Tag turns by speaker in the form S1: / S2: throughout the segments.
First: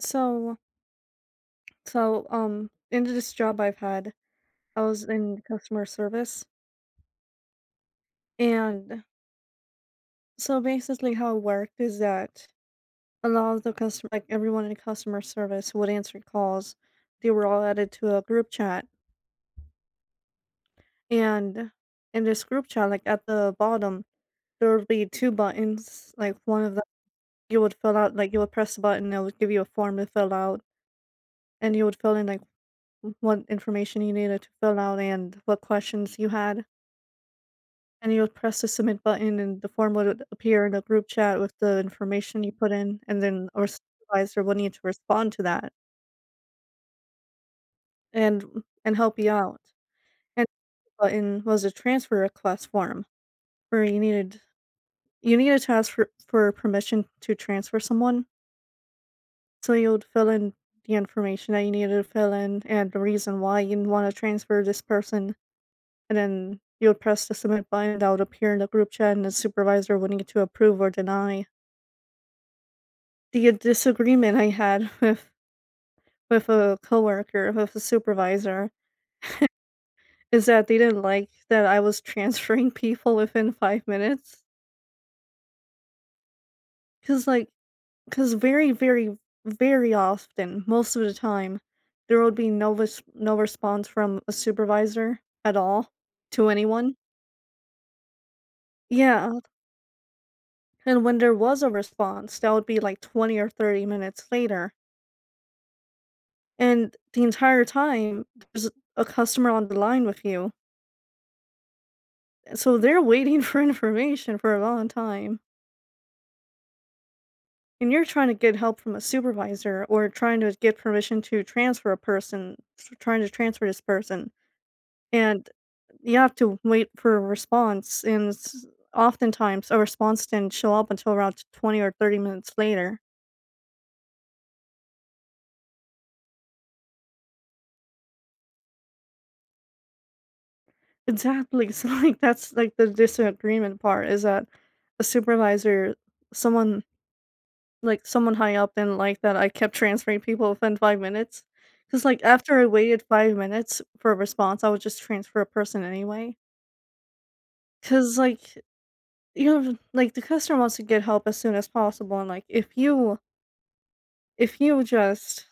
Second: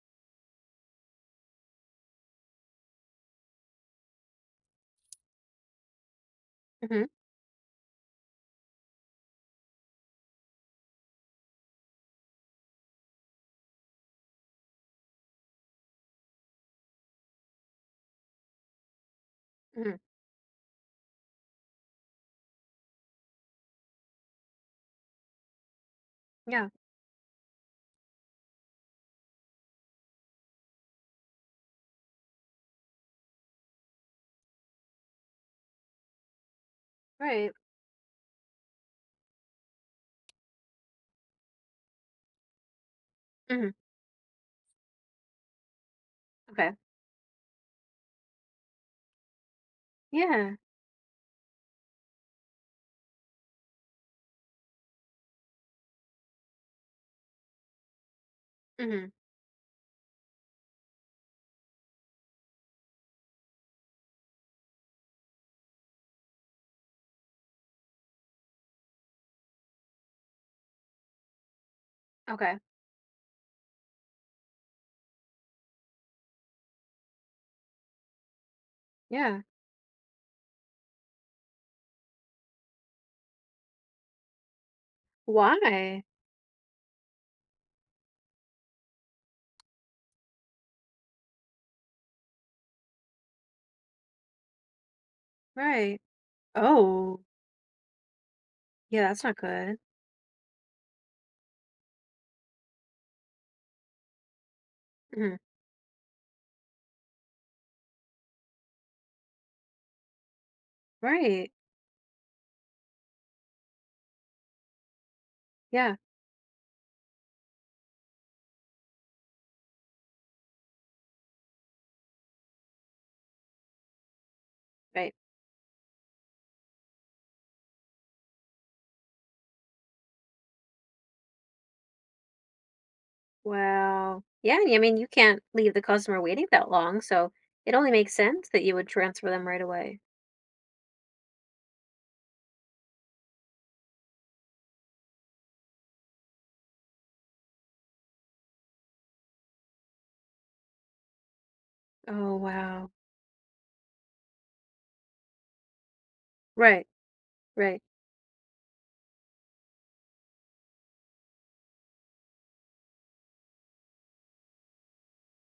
S1: So so in this job I've had, I was in customer service,
S2: Mhm,
S1: and so basically how it worked is that a lot of the customer like, everyone in customer service would answer calls. They were all added to a group chat,
S2: mhm.
S1: and in this group chat, like, at the bottom, there would be 2 buttons, like, one
S2: Yeah,
S1: of them you would fill out like, you would press the button, and it would give you a form to fill out, and you would fill in, like, what information you needed to fill out and what questions you had.
S2: right.
S1: And you would press the submit button, and the form would appear in a group chat with the information you put in, and then our
S2: Mhm,
S1: supervisor would need to respond to that
S2: okay.
S1: and and help you out. And
S2: Yeah.
S1: the button was a transfer request form where you needed to ask for permission to transfer someone.
S2: Mhm,
S1: So you would fill in the information that you needed to fill in and the reason why you want to transfer this person. And then you would press the submit button that would appear in the group chat, and the supervisor would need to approve or deny.
S2: okay.
S1: The disagreement I had with a coworker, with a supervisor,
S2: Yeah.
S1: is that they didn't like that I was transferring people within 5 minutes.
S2: Why?
S1: Cause like, cause very, very, very often, most of the time, there would be no response from a supervisor at all
S2: Right.
S1: to anyone.
S2: Oh, yeah, that's not
S1: Yeah,
S2: good.
S1: and when there was a response, that would be, like, 20 or 30 minutes later,
S2: Mhm,
S1: and the entire time, there's a customer on the line with you.
S2: right.
S1: So they're waiting for information for a long time.
S2: Yeah,
S1: And you're trying to get help from a supervisor or trying to get permission to transfer a person, trying to transfer this person.
S2: right.
S1: And you have to wait for a response. Oftentimes, a response didn't show up until around 20 or 30 minutes later.
S2: Well, yeah, you can't leave the customer waiting that long, so it only makes sense that you would transfer them right away.
S1: Exactly. So, like, that's like the disagreement part is that a supervisor, someone like, someone high up didn't like that I kept transferring people within 5 minutes, cause like,
S2: Oh,
S1: after I
S2: wow.
S1: waited 5 minutes for a response, I would just transfer a person anyway.
S2: Right, right.
S1: Cause like, you know, like, the customer wants to get help as soon as possible, and, like, if you just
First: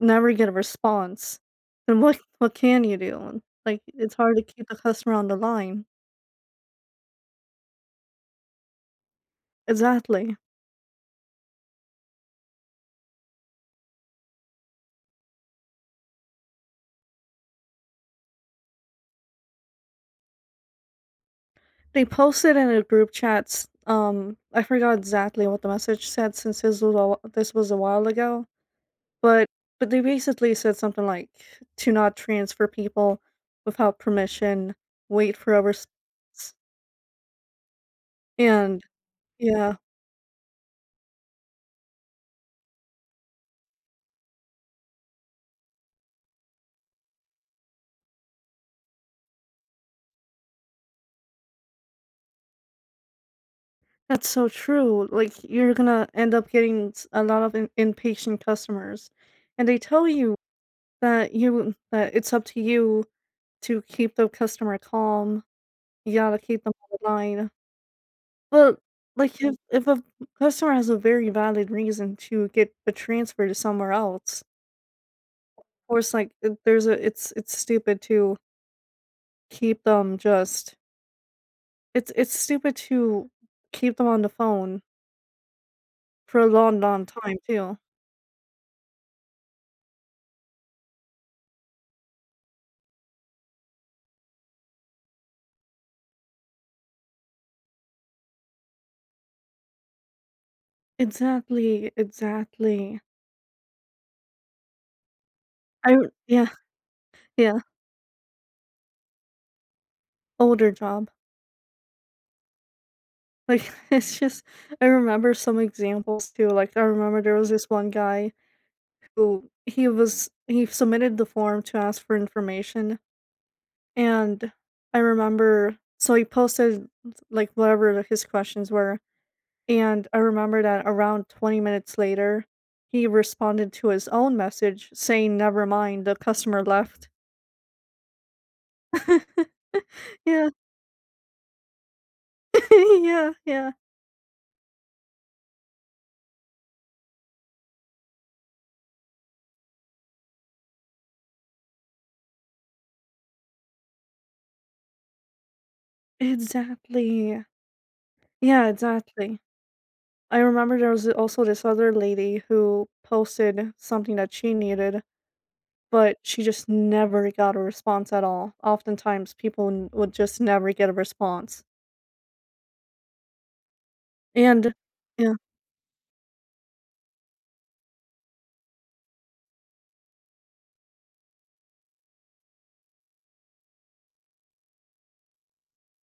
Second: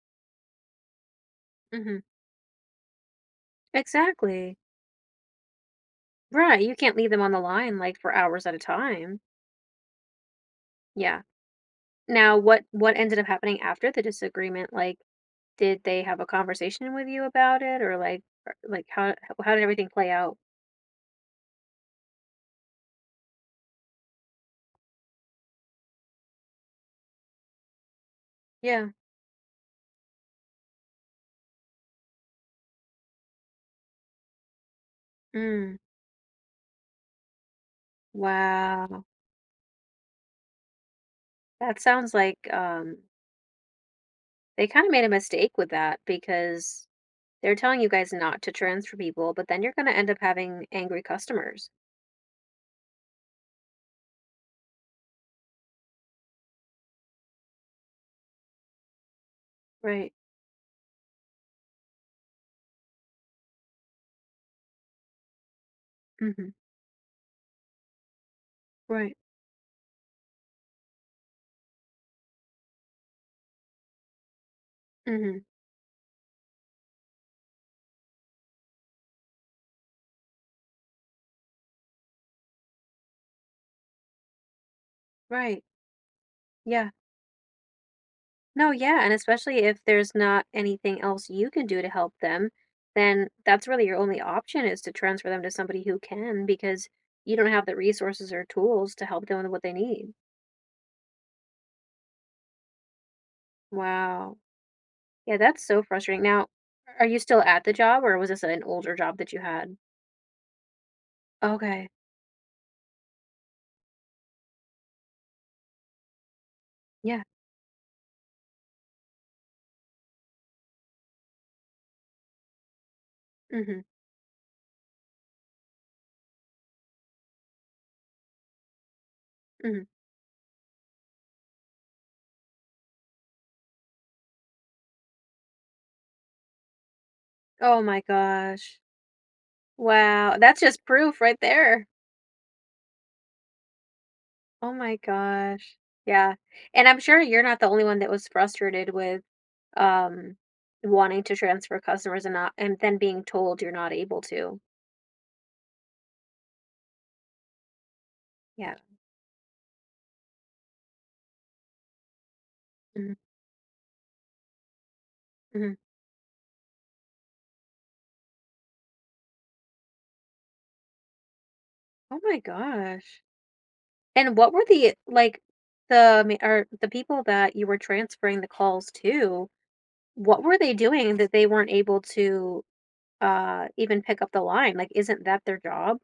S1: never get a response, then
S2: Mhm.
S1: what can you do? And, like, it's hard to
S2: Exactly.
S1: keep the customer on the line.
S2: Right, you can't leave them on the line like for hours at a time.
S1: Exactly.
S2: Yeah. Now, what ended up happening after the disagreement? Like, did they have a conversation with you about it, or like, or like, how did everything play out?
S1: They posted in a group chat. I forgot exactly what the message said since this was a while ago.
S2: Yeah.
S1: But but they basically said something like to not transfer people without permission, wait for a
S2: Mm.
S1: response, and
S2: Wow.
S1: yeah,
S2: That sounds like, they kinda made a mistake with that, because they're telling you guys not to transfer people, but then you're gonna end up having angry customers.
S1: that's so true. Like you're gonna end up getting a lot of impatient customers, and they tell
S2: Right.
S1: you that it's up to you to keep the customer calm. You gotta
S2: Mhm.
S1: keep them on the line. But
S2: Right.
S1: like if a customer has a very valid reason to get a transfer to somewhere else,
S2: Mhm.
S1: course, like there's a it's stupid to keep them just it's stupid to keep them on the phone
S2: Right.
S1: for a long,
S2: Yeah.
S1: long time too.
S2: No, yeah, and especially if there's not anything else you can do to help them, then that's really your only option is to transfer them to somebody who can, because you don't have the resources or tools to help them with what they need.
S1: Exactly, exactly.
S2: Wow. Yeah, that's so frustrating. Now,
S1: Yeah,
S2: are you still
S1: yeah.
S2: at the job, or was this an older job that you had?
S1: Older job.
S2: Okay.
S1: Like it's just I remember some examples too. Like I
S2: Yeah.
S1: remember there was this one guy who he submitted the form to ask for information
S2: Mhm.
S1: and I remember so he posted like whatever his questions were.
S2: Mhm.
S1: And I remember that around 20 minutes later, he responded to his own message saying, "Never mind, the customer left."
S2: Oh my gosh. Wow.
S1: Yeah.
S2: That's just proof right there.
S1: Yeah, yeah.
S2: Oh my gosh. Yeah. And I'm sure you're not the only one that was frustrated with um wanting to transfer customers, and not, and then being told you're not able to.
S1: Exactly. Yeah,
S2: Yeah.
S1: exactly. I remember there was also this other lady who
S2: Mhm,
S1: posted something that she needed,
S2: mhm.
S1: but she just never got a response at all. Oftentimes, people n would just never get a response.
S2: Oh my gosh. And what were
S1: And
S2: the
S1: yeah.
S2: like, or the people that you were transferring the calls to, what were they doing that they weren't able to even pick up the line? Like, isn't that their job?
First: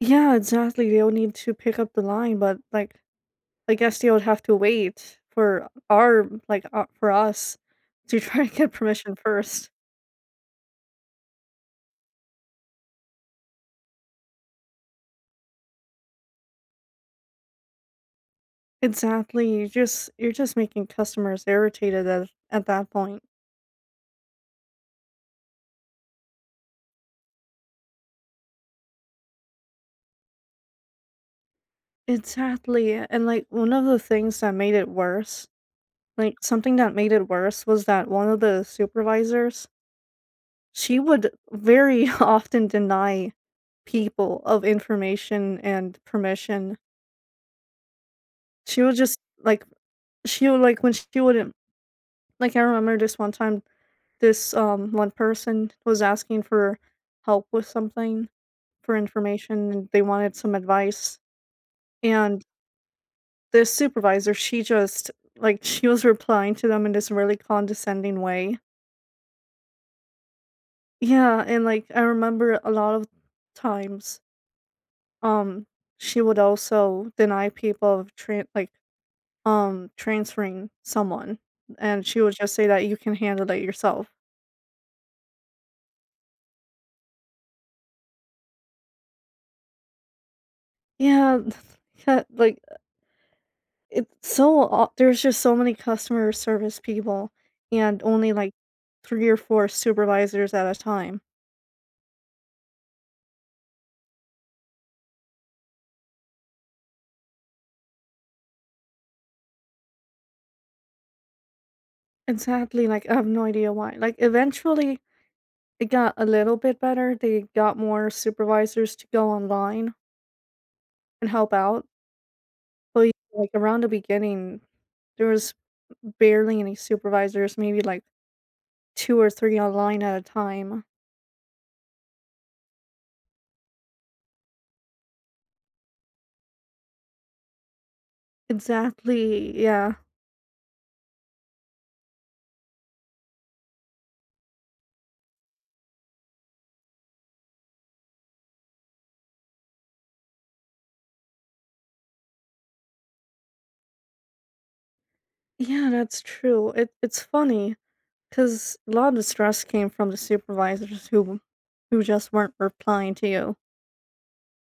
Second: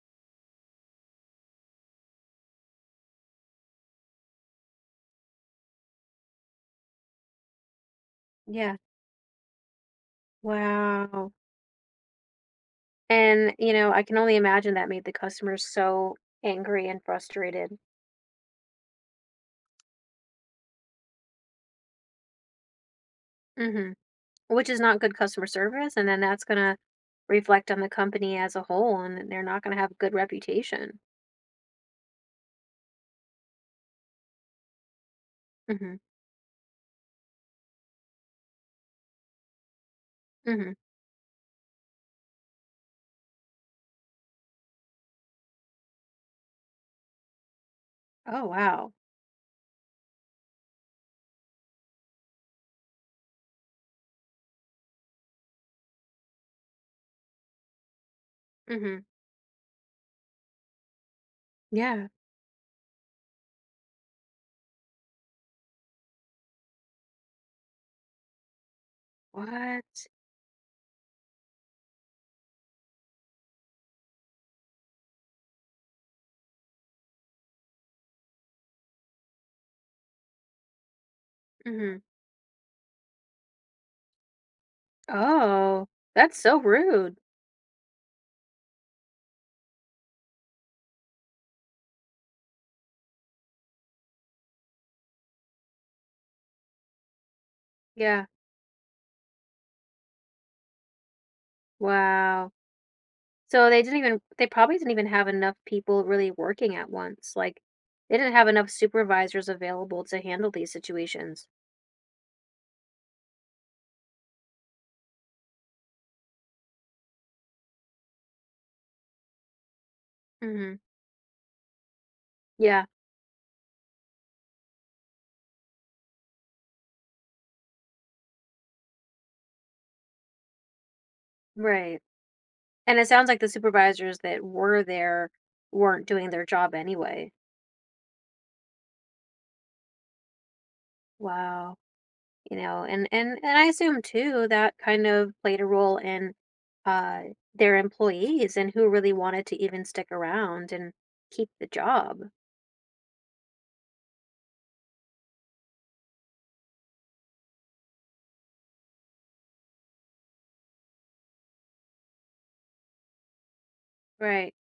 S1: Yeah, exactly, they would need to pick up the line, but, like, I guess you would have to wait for for us to try and get
S2: Yeah.
S1: permission first.
S2: Wow. And, you know, I can only imagine that made the customers so angry and frustrated.
S1: Exactly, you're just making customers irritated at that point.
S2: Hmm. Which is not good customer service. And then that's going to reflect on the company as a whole, and they're not going to have a good reputation.
S1: Exactly, and, like, one of the things that made it worse
S2: Hmm.
S1: like, something that made it worse was that one of the supervisors,
S2: Hmm.
S1: she would very often deny people of information and permission.
S2: Oh,
S1: She
S2: wow.
S1: would just, like she would, like when she wouldn't like, I remember this one time this one person was asking for help with something for
S2: Hmm.
S1: information and they wanted some advice
S2: Yeah.
S1: and this supervisor she just like she was replying to them in this really condescending way.
S2: What?
S1: Yeah and like I remember a lot of times um she would also deny people of transferring someone
S2: Hmm.
S1: and she would just say that you can handle it yourself.
S2: Oh, that's so rude.
S1: Yeah yeah like it's so aw there's just so many customer service people and
S2: Yeah.
S1: only, like, 3 or 4 supervisors at a time,
S2: Wow. So they didn't even, they probably didn't even have enough people really working at once. Like, they didn't have enough supervisors available to handle these situations.
S1: and sadly, like, I have no idea why. Like, eventually, it got a little bit better, they got more supervisors to go online
S2: Hmm.
S1: and help out,
S2: Yeah.
S1: but, yeah, like, around the beginning, there was barely any supervisors, maybe, like, 2 or 3 online at a time.
S2: Right. And it sounds like the supervisors that were there weren't doing their job anyway.
S1: Exactly, yeah.
S2: Wow. You know, and I assume too that kind of played a role in uh their employees and who really wanted to even stick around and keep the job.
S1: Yeah, that's true. It's funny. Because a lot of the stress came from the supervisors who just weren't replying to you.
S2: Right.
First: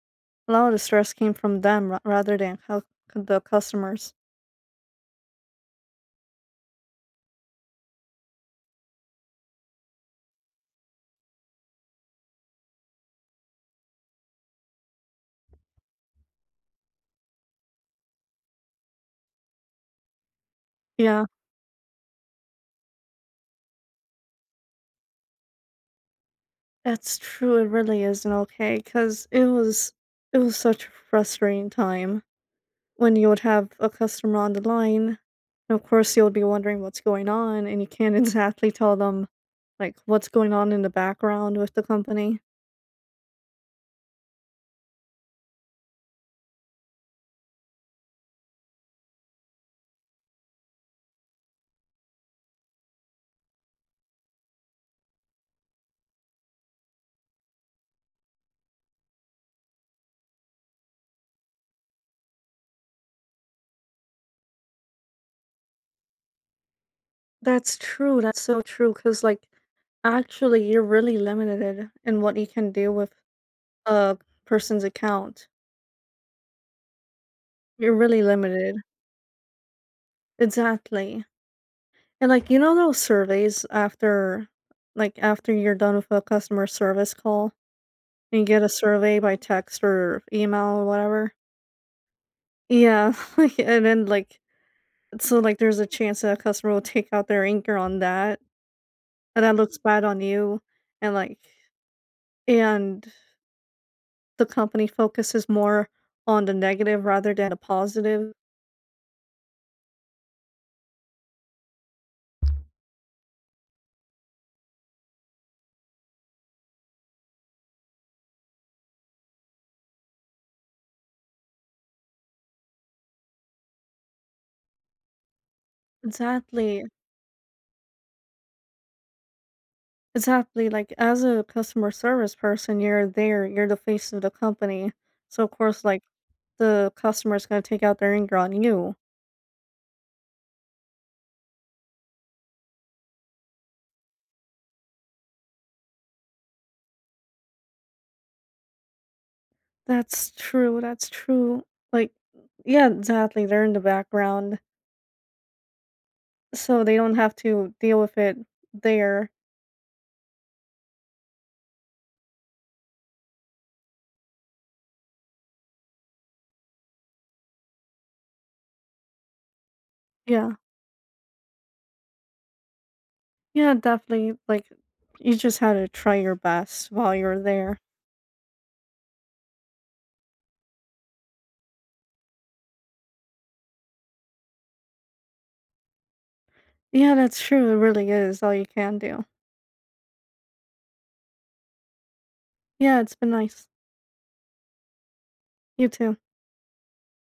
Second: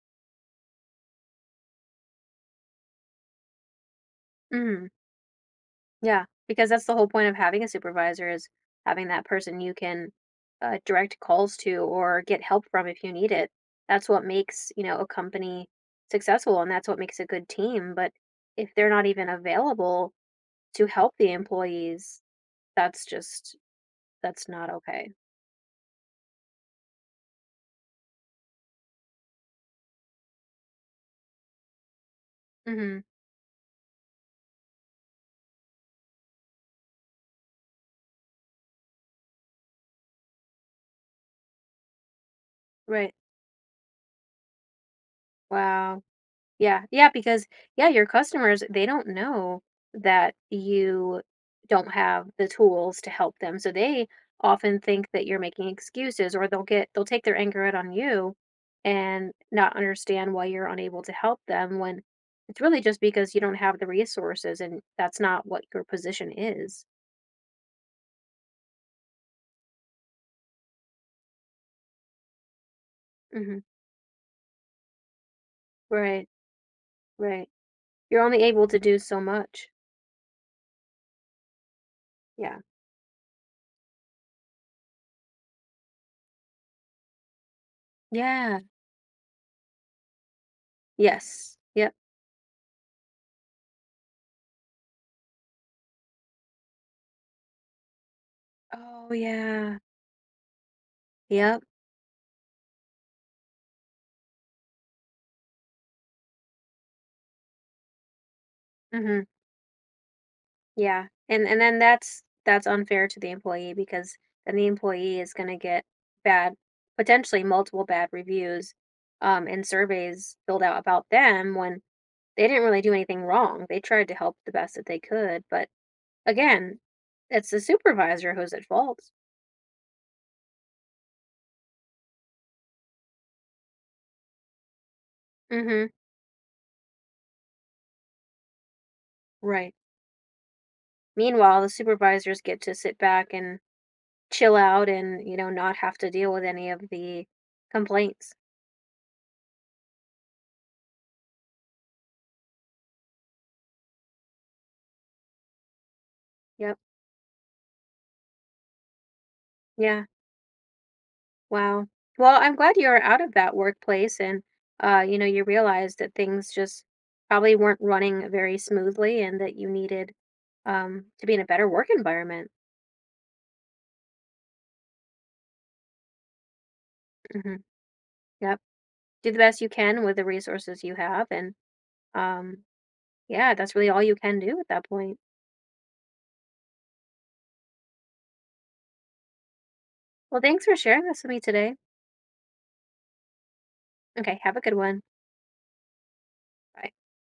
S1: A lot of the stress came from them rather than how the customers.
S2: Mhm. Yeah, because that's the whole point of having a supervisor, is having that person you can direct calls to or get help from if you need it. That's what makes, you know, a company successful, and that's what makes a good team. But if they're not even available to help
S1: Yeah,
S2: the employees, that's just, that's not okay.
S1: that's true. It really isn't okay because it was such a frustrating time
S2: Hmm.
S1: when you would have a customer on the line. And of course, you'll be wondering what's going on, and you can't exactly tell them like what's going on in the background with the company.
S2: Right. Wow. Yeah, yeah, because yeah, your customers, they don't know that you don't have the tools to help them. So they often think that you're making excuses, or they'll take their anger out on you and not understand why you're unable to help them, when it's really just because you don't have the resources, and that's not what your position is.
S1: That's true, that's so true. Cause like, actually, you're really limited in what you can do with
S2: Hmm.
S1: a person's account.
S2: Right, right.
S1: You're
S2: You're
S1: really
S2: only able
S1: limited.
S2: to do so much.
S1: Exactly. And, like,
S2: Yeah.
S1: you know those surveys after after you're done with a customer service call, and you
S2: Yeah.
S1: get a survey by text or email or whatever?
S2: Yes. Yep.
S1: Yeah, like, and then, like so, like, there's a chance that a customer will take out their anger on that,
S2: Oh
S1: and that looks
S2: yeah.
S1: bad on you, and, like
S2: Yep.
S1: and the company focuses more on the negative rather than the positive.
S2: Hmm. Yeah, and then that's unfair to the employee, because then the employee is going to get bad, potentially multiple bad reviews, and surveys filled out about them when they didn't really do anything wrong. They tried to help the best that they could, but again,
S1: Exactly.
S2: it's the supervisor who's at fault.
S1: Exactly. Like as a customer service person, you're there, you're the face of the company. So of course
S2: Hmm.
S1: like the customer is gonna take out their anger on you.
S2: Right. Meanwhile, the supervisors get to sit back and chill out and, you know, not have to deal with any of the complaints.
S1: That's true, that's true. Like yeah, exactly. They're in the background.
S2: Yep.
S1: So they don't have to deal with it there.
S2: Yeah. Wow. Well, I'm glad you're out of that workplace, and you know, you realized that things just probably weren't running very smoothly and that you needed
S1: Yeah.
S2: to be in a better work environment.
S1: Yeah, definitely. Like you just had to try your best while you're
S2: Hmm.
S1: there.
S2: Yep. Do the best you can with the resources you have, and um yeah, that's really all you can do at that point.
S1: Yeah, that's true. It really is all you can do.
S2: Well, thanks for sharing this with me today.
S1: Yeah, it's been nice.
S2: Okay, have a good one.
S1: You too.
S2: Bye.